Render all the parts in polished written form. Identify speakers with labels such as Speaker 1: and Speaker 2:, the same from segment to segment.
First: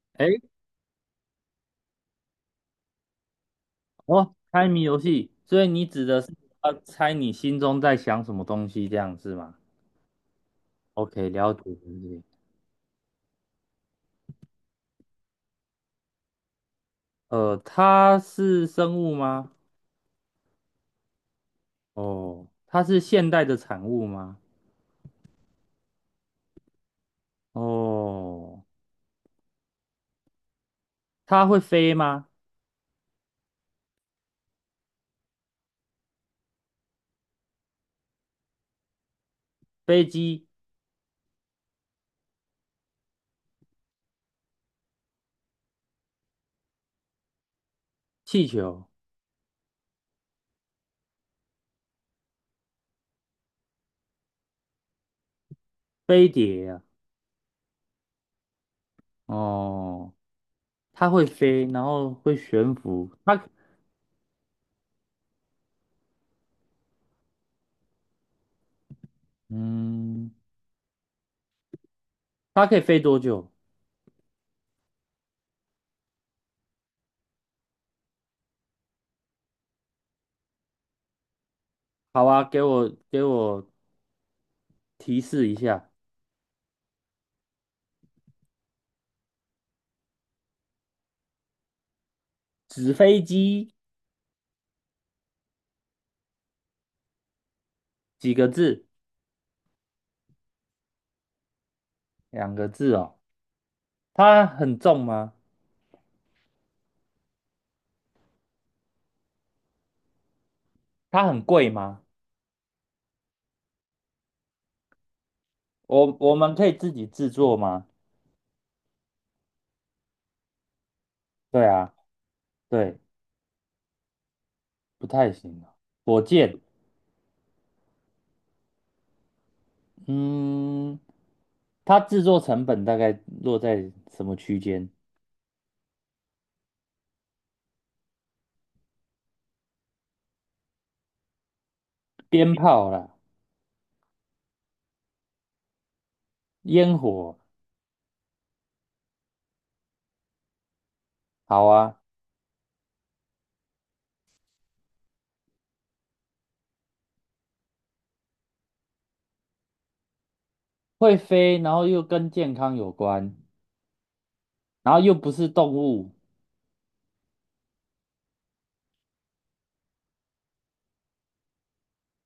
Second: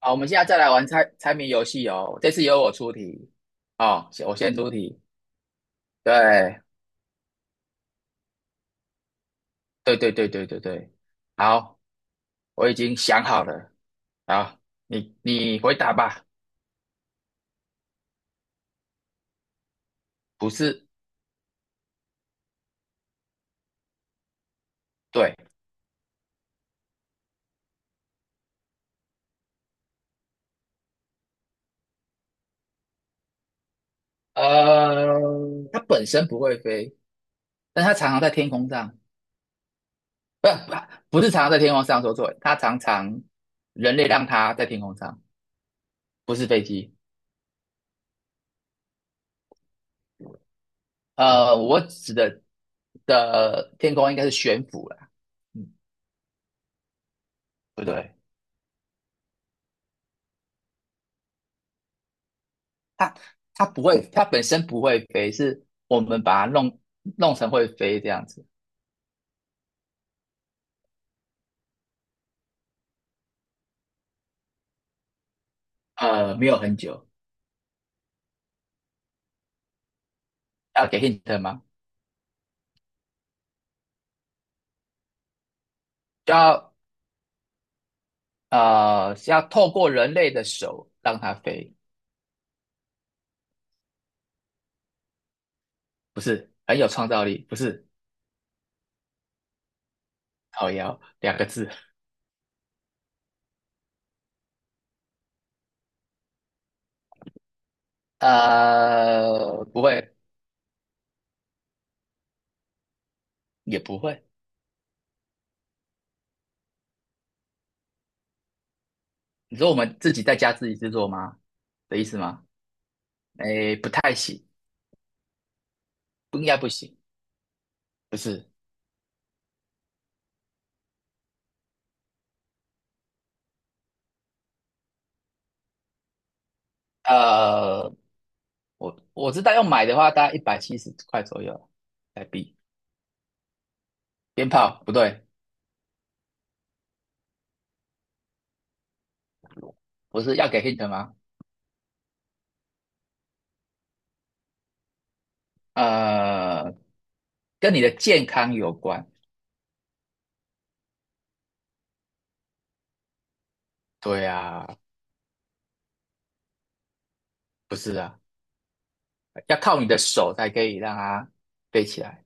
Speaker 1: 好，我
Speaker 2: 哎，
Speaker 1: 们现在再来玩猜猜谜游戏哦。这次由我出题，哦，
Speaker 2: 哦，
Speaker 1: 我先
Speaker 2: 猜
Speaker 1: 出
Speaker 2: 谜游
Speaker 1: 题。
Speaker 2: 戏，所以你指的是
Speaker 1: 对，
Speaker 2: 要猜你心中在想什么东西，这样是吗
Speaker 1: 对对对对对对。
Speaker 2: ？OK，了解
Speaker 1: 好，
Speaker 2: 了解。
Speaker 1: 我已经想好了。好，你回答吧。
Speaker 2: 它是生物吗？
Speaker 1: 不是，
Speaker 2: 哦，它是现代的产物吗？
Speaker 1: 对，
Speaker 2: 哦，它会飞吗？
Speaker 1: 呃，它本身不会飞，但它常常在天空上，
Speaker 2: 飞机、
Speaker 1: 不不是常常在天空上，说错了，它常常人类让它在天空上，不是飞机。
Speaker 2: 气球、
Speaker 1: 我指的的天空应该是悬浮啦，嗯，
Speaker 2: 飞碟啊。
Speaker 1: 不对。
Speaker 2: 哦，它会飞，然后会悬浮。
Speaker 1: 它它不会，它本身不会飞，是我们把它弄成会飞这样子。
Speaker 2: 嗯，它可以飞多久？
Speaker 1: 没有很久，要给 hint 吗？
Speaker 2: 好啊，给我提示一下。
Speaker 1: 就要是要透过人类的手让它飞，
Speaker 2: 纸飞机
Speaker 1: 不是很有创造力，不是
Speaker 2: 几个字？
Speaker 1: 靠腰两个字，
Speaker 2: 两个字哦，它很重吗？
Speaker 1: 不会
Speaker 2: 它很贵吗？
Speaker 1: 也不会。
Speaker 2: 我们可以自己制作吗？
Speaker 1: 你说我们自己在家自己制作吗？
Speaker 2: 对啊，
Speaker 1: 的意思吗？
Speaker 2: 对，
Speaker 1: 诶，不太行，
Speaker 2: 不太行啊。火
Speaker 1: 不应该
Speaker 2: 箭，
Speaker 1: 不行，不是。
Speaker 2: 嗯，它制作成本大概落在什么区间？
Speaker 1: 呃，我知道要买的话，大概170块左右台
Speaker 2: 鞭
Speaker 1: 币。
Speaker 2: 炮啦，
Speaker 1: 鞭炮不对，
Speaker 2: 烟火，
Speaker 1: 不是要给 hint 吗？
Speaker 2: 好啊，
Speaker 1: 呃，跟你的健康有关。
Speaker 2: 会飞，然后又跟健康有关，
Speaker 1: 对啊，
Speaker 2: 然后又不是动物，
Speaker 1: 不是啊，要靠你的手才可以让它飞起来。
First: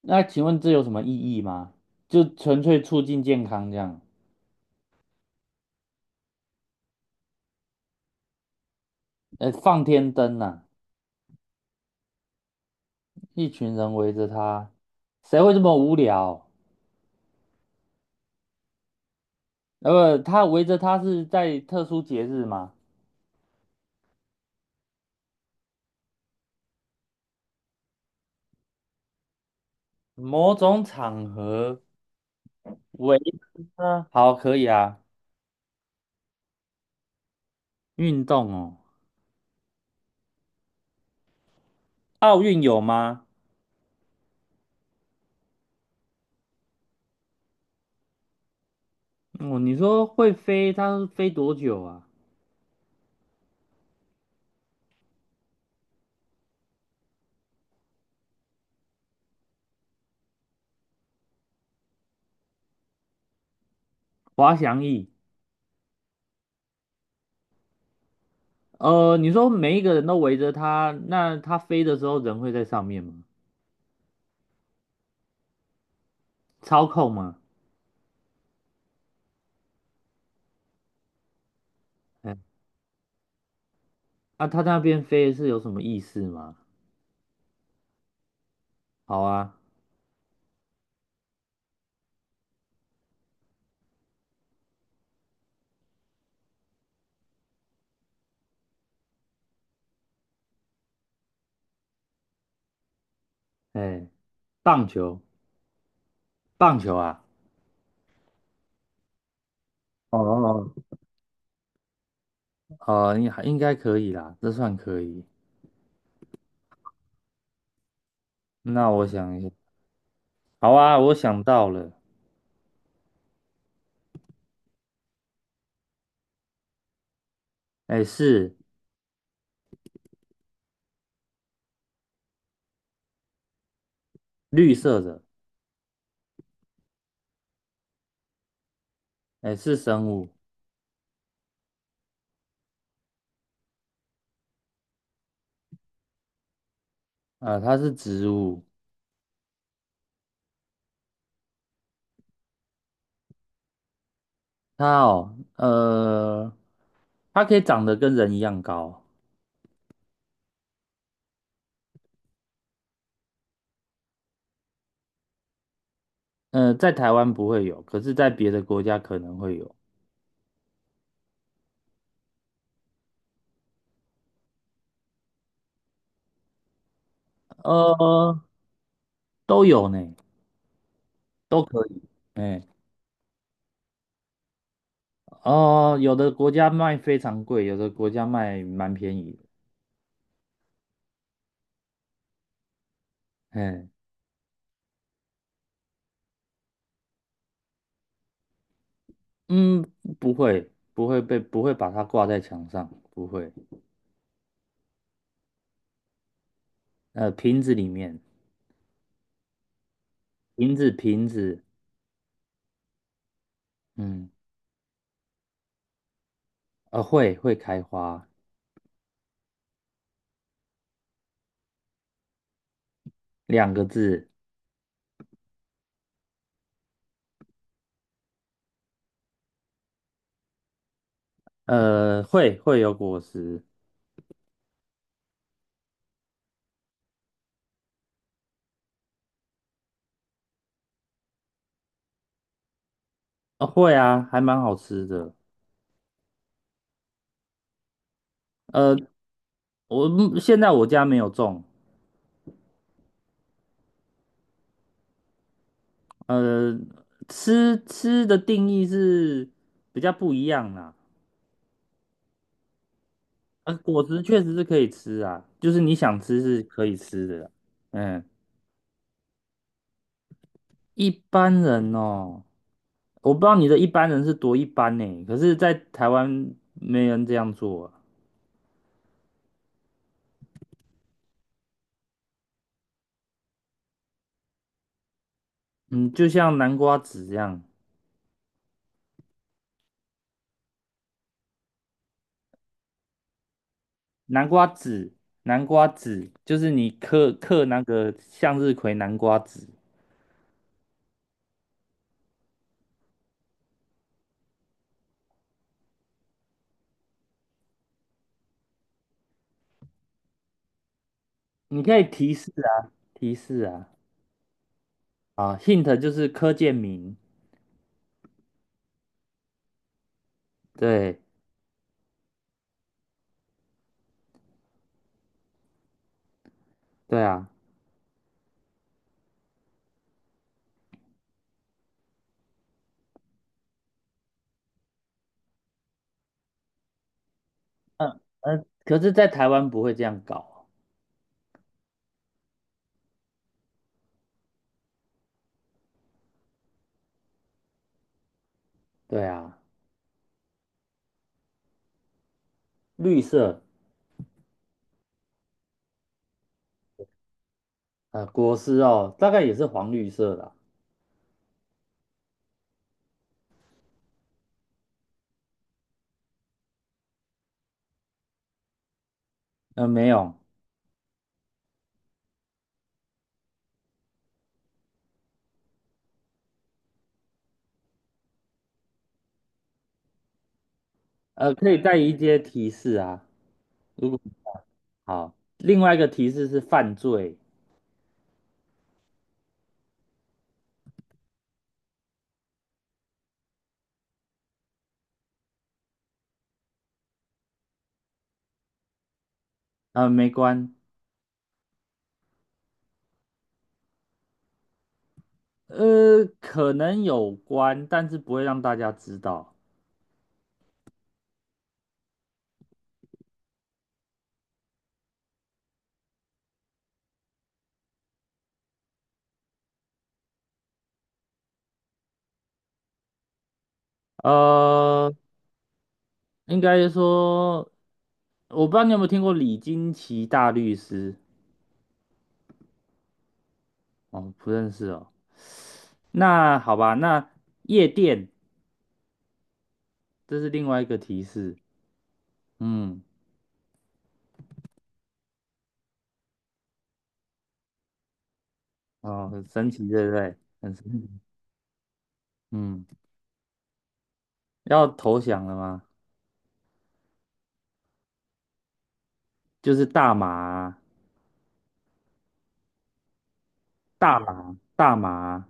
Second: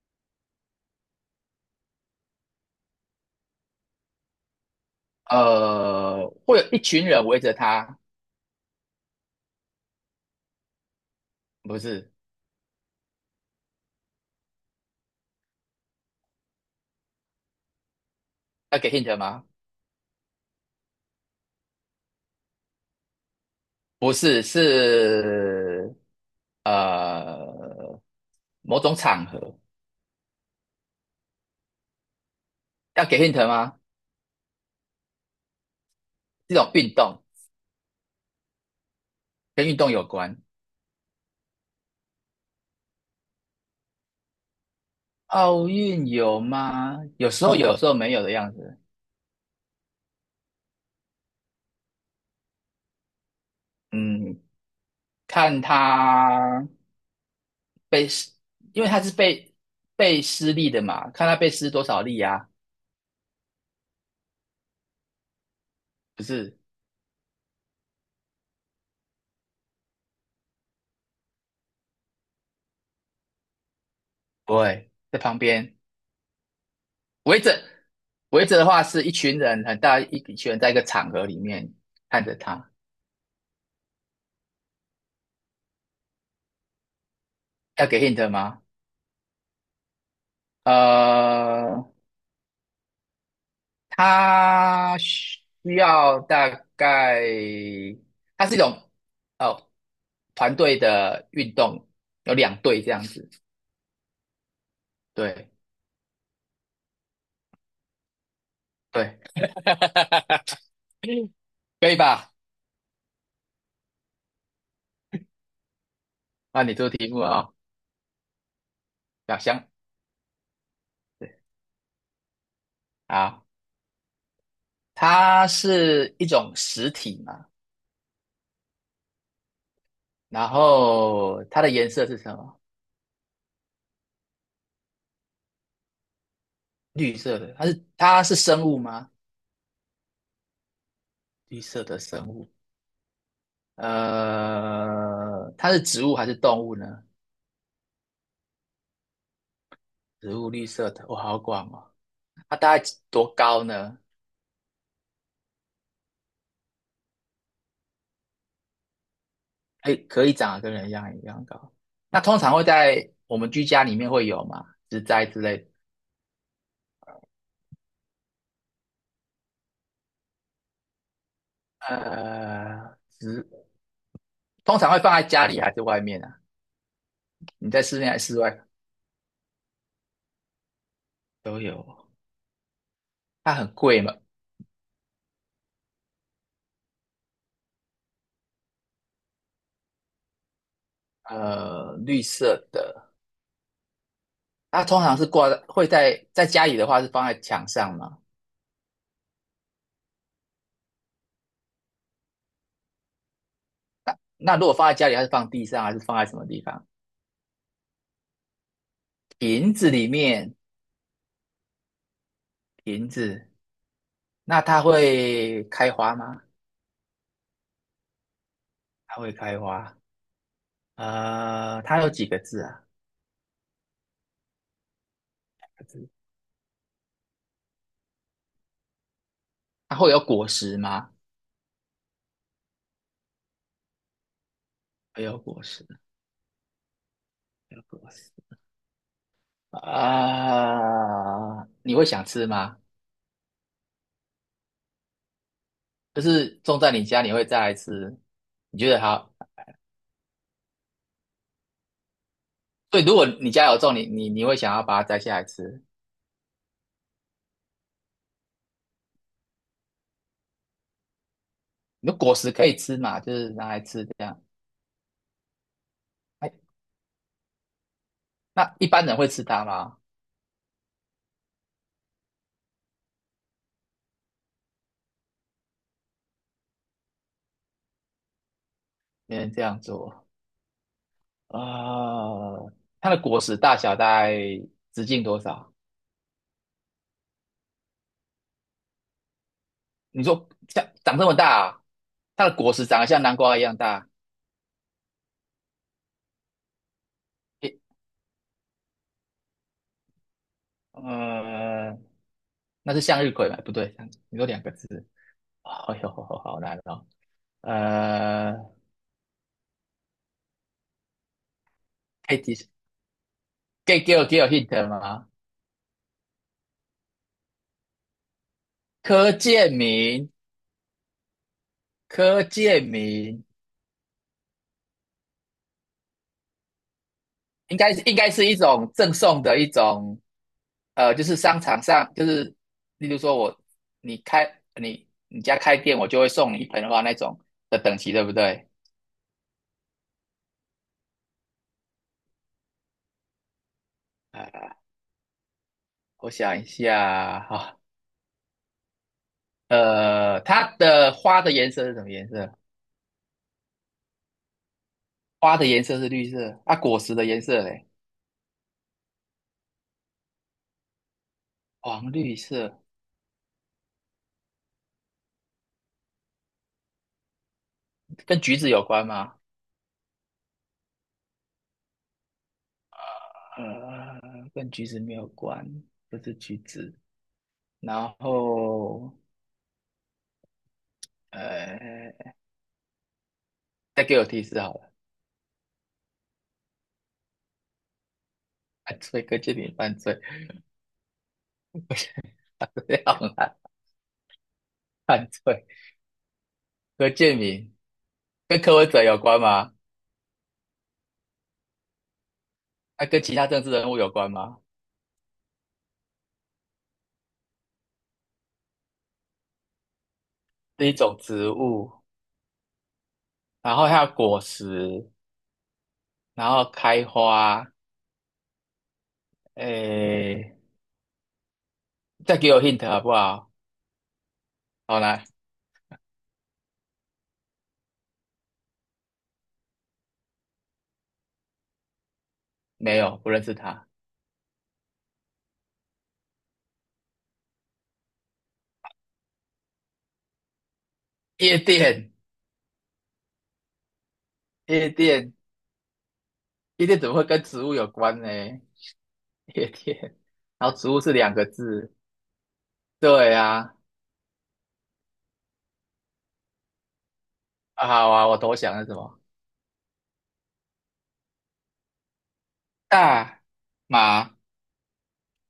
Speaker 2: 那请问这有什么意义吗？就纯粹促进健康这样？
Speaker 1: 会有一群人围着它，
Speaker 2: 放天灯呐、
Speaker 1: 不是
Speaker 2: 一群人围着他，谁会这么无聊？
Speaker 1: 要给 hint 吗？
Speaker 2: 他围着他是在特殊节日吗？
Speaker 1: 不是，是呃某种场合
Speaker 2: 某种场合
Speaker 1: 要
Speaker 2: 围
Speaker 1: 给 hint
Speaker 2: 着
Speaker 1: 吗？
Speaker 2: 他，好，可以啊。
Speaker 1: 这种运动
Speaker 2: 运动哦，
Speaker 1: 跟运动有关。
Speaker 2: 奥运有吗？
Speaker 1: 奥运有吗？有时候有，有时候没有的样子。
Speaker 2: 哦，你说会飞，它飞多久啊？
Speaker 1: 嗯，看他被施，因为他是被施力的嘛，看他被施多少力啊？
Speaker 2: 滑翔翼。
Speaker 1: 不是，
Speaker 2: 你说每一个人都围着他，那他飞的时候人会在上面吗？
Speaker 1: 不会在旁边
Speaker 2: 操控吗？
Speaker 1: 围着的话，是一群人很大一群人在一个场合里面看着
Speaker 2: 哎，
Speaker 1: 他，
Speaker 2: 啊，他那边飞是有什么意思吗？
Speaker 1: 要给 hint 吗？
Speaker 2: 好啊，
Speaker 1: 呃，他需要大概，它是一种哦团队的运动，有两队这样子，
Speaker 2: 哎，棒球，
Speaker 1: 对
Speaker 2: 棒球啊。
Speaker 1: 对，
Speaker 2: 哦，
Speaker 1: 可以吧？
Speaker 2: 应该可以啦，这算可以。
Speaker 1: 那你做题目啊、哦，
Speaker 2: 那我想
Speaker 1: 小
Speaker 2: 一下，
Speaker 1: 香
Speaker 2: 好啊，我想到了，
Speaker 1: 啊，它是一种实体嘛，
Speaker 2: 哎，是
Speaker 1: 然后它的颜色是什么？
Speaker 2: 绿色的，
Speaker 1: 绿色的，它是生物吗？
Speaker 2: 哎，是生物，
Speaker 1: 绿色的生物，它是植物还是动物呢？
Speaker 2: 它是植物，
Speaker 1: 植物绿色的，哇，好广哦。它大概多高呢？
Speaker 2: 它哦，呃，它可以长得跟人一样高，
Speaker 1: 哎，可以长得跟人一样一样高。那通常会在我们居家里面会有嘛，植栽之类的。
Speaker 2: 在台湾不会有，可是在别的国家可能会有，
Speaker 1: 呃，植通常会放在家里还是外面啊？你在室内还是
Speaker 2: 呃，
Speaker 1: 室外？
Speaker 2: 都有呢，
Speaker 1: 都
Speaker 2: 都可以，
Speaker 1: 有。
Speaker 2: 哎，
Speaker 1: 它很贵嘛，
Speaker 2: 哦，有的国家卖非常贵，有的国家卖蛮便宜的，
Speaker 1: 绿色的，
Speaker 2: 哎，
Speaker 1: 它通常是挂在会在家里的话是放在墙上嘛，
Speaker 2: 嗯，不会，不会被，不会把它挂在墙上，不会。
Speaker 1: 那如果放在家里，它是放地上还是放在什么地方？
Speaker 2: 瓶子里面，
Speaker 1: 瓶子里面，
Speaker 2: 瓶子，瓶子，
Speaker 1: 瓶子，
Speaker 2: 嗯，
Speaker 1: 那它会开花吗？
Speaker 2: 会开花，
Speaker 1: 它会开花，它有几个字啊？
Speaker 2: 两个字，
Speaker 1: 它会有果实吗？
Speaker 2: 会有果实，
Speaker 1: 会有果实，会有果实。啊、你会想吃吗？
Speaker 2: 会啊，还蛮好吃的。
Speaker 1: 就是种在你家，你会再来吃？你觉
Speaker 2: 呃，
Speaker 1: 得好？
Speaker 2: 我目现在我家没有种，
Speaker 1: 对，如果你家有种，你会想要把它摘下来吃。
Speaker 2: 呃，吃吃的定义是比较不一样啦。
Speaker 1: 你的果实可以吃嘛，就是拿来吃
Speaker 2: 果
Speaker 1: 这
Speaker 2: 实确
Speaker 1: 样。
Speaker 2: 实是可以吃啊，就是你想吃
Speaker 1: 哎，
Speaker 2: 是可以吃的啦。嗯。
Speaker 1: 那一般人会吃它吗？
Speaker 2: 一般人哦，我不知道你的一般人是多一般呢，可是，在台湾没人这样做啊。
Speaker 1: 没人这样做啊，它的果实大小大概直径多少？
Speaker 2: 嗯，就像南瓜子这样，
Speaker 1: 你说像长这么大啊它的果实长得像南瓜一样大。
Speaker 2: 南瓜子，南瓜子，就是你嗑嗑
Speaker 1: 诶，
Speaker 2: 那个向日葵南瓜籽。
Speaker 1: 呃，那是向日葵吗？不对，你说两个字。哎呦，好难哦。呃，
Speaker 2: 你可以提
Speaker 1: 可以
Speaker 2: 示
Speaker 1: 提，示？
Speaker 2: 啊，提示啊，
Speaker 1: 可以给我 hint 吗？
Speaker 2: 啊，hint 就是柯建铭，
Speaker 1: 柯建明。
Speaker 2: 对，
Speaker 1: 柯建明
Speaker 2: 对啊，
Speaker 1: 应该是一种赠送的一种，就是商场上就是，例如说我你开你家开店，我就会送你一盆花那种的等级，
Speaker 2: 嗯
Speaker 1: 对不
Speaker 2: 嗯，
Speaker 1: 对？
Speaker 2: 可是，在台湾不会这样搞，
Speaker 1: 呃，我想一下哈、
Speaker 2: 对啊，
Speaker 1: 它的花的颜色是什么颜色？
Speaker 2: 绿色，
Speaker 1: 花的颜色是绿色，啊，果实的颜色嘞，
Speaker 2: 果实哦，大概也是黄绿色的啊，
Speaker 1: 黄绿色，跟橘子有关吗？
Speaker 2: 没有。
Speaker 1: 呃，跟橘子没有关，不是橘子。然后，
Speaker 2: 可以带
Speaker 1: 呃，
Speaker 2: 一些提示啊。
Speaker 1: 再
Speaker 2: 如
Speaker 1: 给
Speaker 2: 果
Speaker 1: 我提示好了，
Speaker 2: 好，另外一个提示是犯罪，
Speaker 1: 犯罪，柯建民犯罪，我想这样啊犯罪，柯建民跟柯文哲有关吗？
Speaker 2: 没关，
Speaker 1: 那、跟其他政治人物有关吗？
Speaker 2: 可能有关，但是不会让大家知道。
Speaker 1: 是一种植物，然后它有果实，然后开花，诶，再给我 hint 好不好？好
Speaker 2: 呃，
Speaker 1: 来，
Speaker 2: 应该说，我不知道你有没有听过李金奇大律师？
Speaker 1: 没有，不认识他，
Speaker 2: 哦，不认识哦。那好吧，那夜店，这是另外一个提示。
Speaker 1: 夜店，
Speaker 2: 嗯，
Speaker 1: 夜店，夜店怎么会跟植物有关呢？
Speaker 2: 哦，很
Speaker 1: 夜
Speaker 2: 神奇，
Speaker 1: 店，
Speaker 2: 对不对？
Speaker 1: 然
Speaker 2: 很
Speaker 1: 后
Speaker 2: 神
Speaker 1: 植物
Speaker 2: 奇。
Speaker 1: 是两个字，
Speaker 2: 嗯，
Speaker 1: 对啊，
Speaker 2: 要投降了吗？
Speaker 1: 啊好啊，我投降了什么？
Speaker 2: 就是大麻啊，
Speaker 1: 大
Speaker 2: 大
Speaker 1: 麻
Speaker 2: 麻、大麻、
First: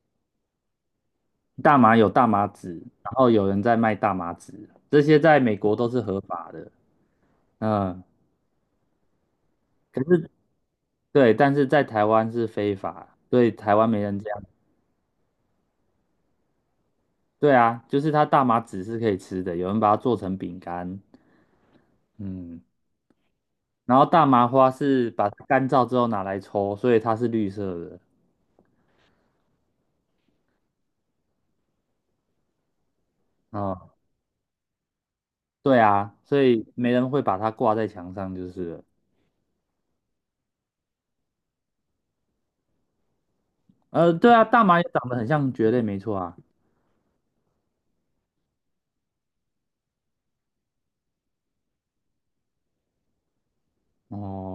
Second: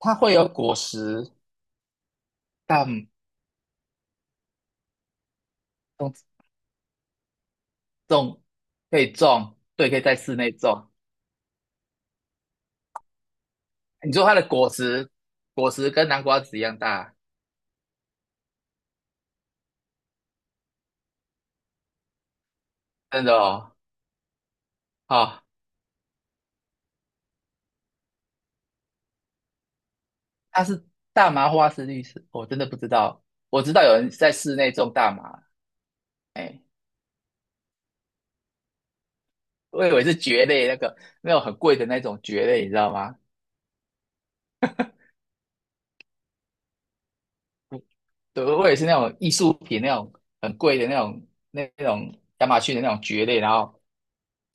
Speaker 1: 它会有果实，
Speaker 2: 大麻有大麻籽，
Speaker 1: 但
Speaker 2: 然后有人在卖大麻籽，这些在美国都是合
Speaker 1: 种
Speaker 2: 法的。嗯，
Speaker 1: 种可以种，对，可以
Speaker 2: 可
Speaker 1: 在
Speaker 2: 是
Speaker 1: 室内种。
Speaker 2: 对，但是在台湾是非法，所以台湾没
Speaker 1: 你
Speaker 2: 人
Speaker 1: 说
Speaker 2: 这
Speaker 1: 它的
Speaker 2: 样。
Speaker 1: 果实，果实跟南瓜子一样大，
Speaker 2: 对啊，就是它大麻籽是可以吃的，有人把它做成饼干。嗯，
Speaker 1: 真的哦。
Speaker 2: 然后大麻花是把它
Speaker 1: 好、
Speaker 2: 干燥之后拿来抽，所以它是绿色的。
Speaker 1: 它是大麻花是绿色，我真的不知道。我知道
Speaker 2: 哦，
Speaker 1: 有人在室内种大麻，
Speaker 2: 对啊，所
Speaker 1: 哎，
Speaker 2: 以没人会把它挂在墙上就是了。
Speaker 1: 我以为是蕨类那个那种很贵的那种蕨类，你知道吗？
Speaker 2: 对啊，大麻也长得很像蕨类，没错啊。
Speaker 1: 对，我也是那种艺术品那种很贵的那种那种亚马逊的那种蕨类，然后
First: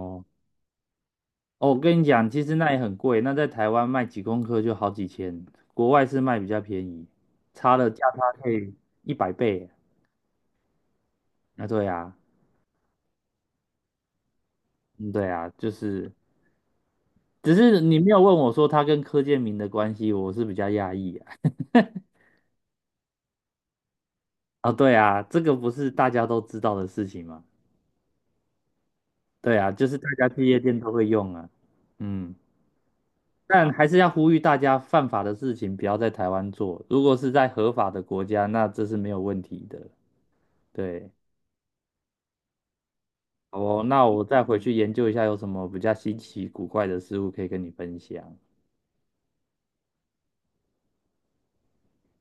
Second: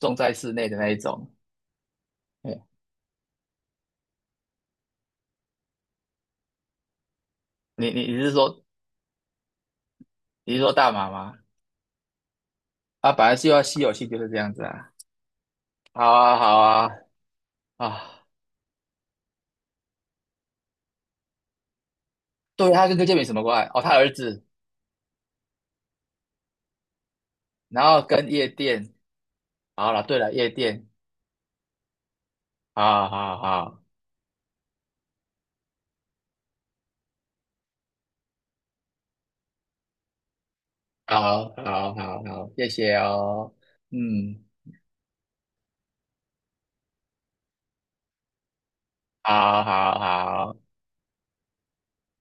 Speaker 1: 种在室内的那一种。
Speaker 2: 哦，我跟你讲，其实那也很贵，那在台湾卖几公克就好几千，国外是卖比较便宜，差
Speaker 1: 你
Speaker 2: 了价
Speaker 1: 你
Speaker 2: 差
Speaker 1: 你是
Speaker 2: 可
Speaker 1: 说
Speaker 2: 以100倍。
Speaker 1: 你是说大麻吗？
Speaker 2: 啊，对啊，
Speaker 1: 啊，本来就要稀有性就是这样子啊。
Speaker 2: 嗯，对啊，就
Speaker 1: 好
Speaker 2: 是，
Speaker 1: 啊，好啊，
Speaker 2: 只是你没有
Speaker 1: 啊，
Speaker 2: 问我说他跟柯建明的关系，我是比较讶异啊。
Speaker 1: 对，他跟柯建铭什么关系？哦，他儿子，
Speaker 2: 啊，对啊，这个不是大家都知道的事情嘛？
Speaker 1: 然后跟夜店。
Speaker 2: 对啊，就
Speaker 1: 好
Speaker 2: 是
Speaker 1: 了，
Speaker 2: 大
Speaker 1: 对
Speaker 2: 家
Speaker 1: 了，
Speaker 2: 去
Speaker 1: 夜
Speaker 2: 夜店
Speaker 1: 店。
Speaker 2: 都会用啊。嗯，
Speaker 1: 好好
Speaker 2: 但
Speaker 1: 好，
Speaker 2: 还是要呼吁大家，犯法的事情不要在台湾做，如果是在合法的国家，那这是没有问题的。对。
Speaker 1: 好好好好，谢谢哦。
Speaker 2: 好哦，那我再
Speaker 1: 嗯，
Speaker 2: 回去研究一下有什么比较稀奇古怪的事物可以跟你分享。
Speaker 1: 好好好。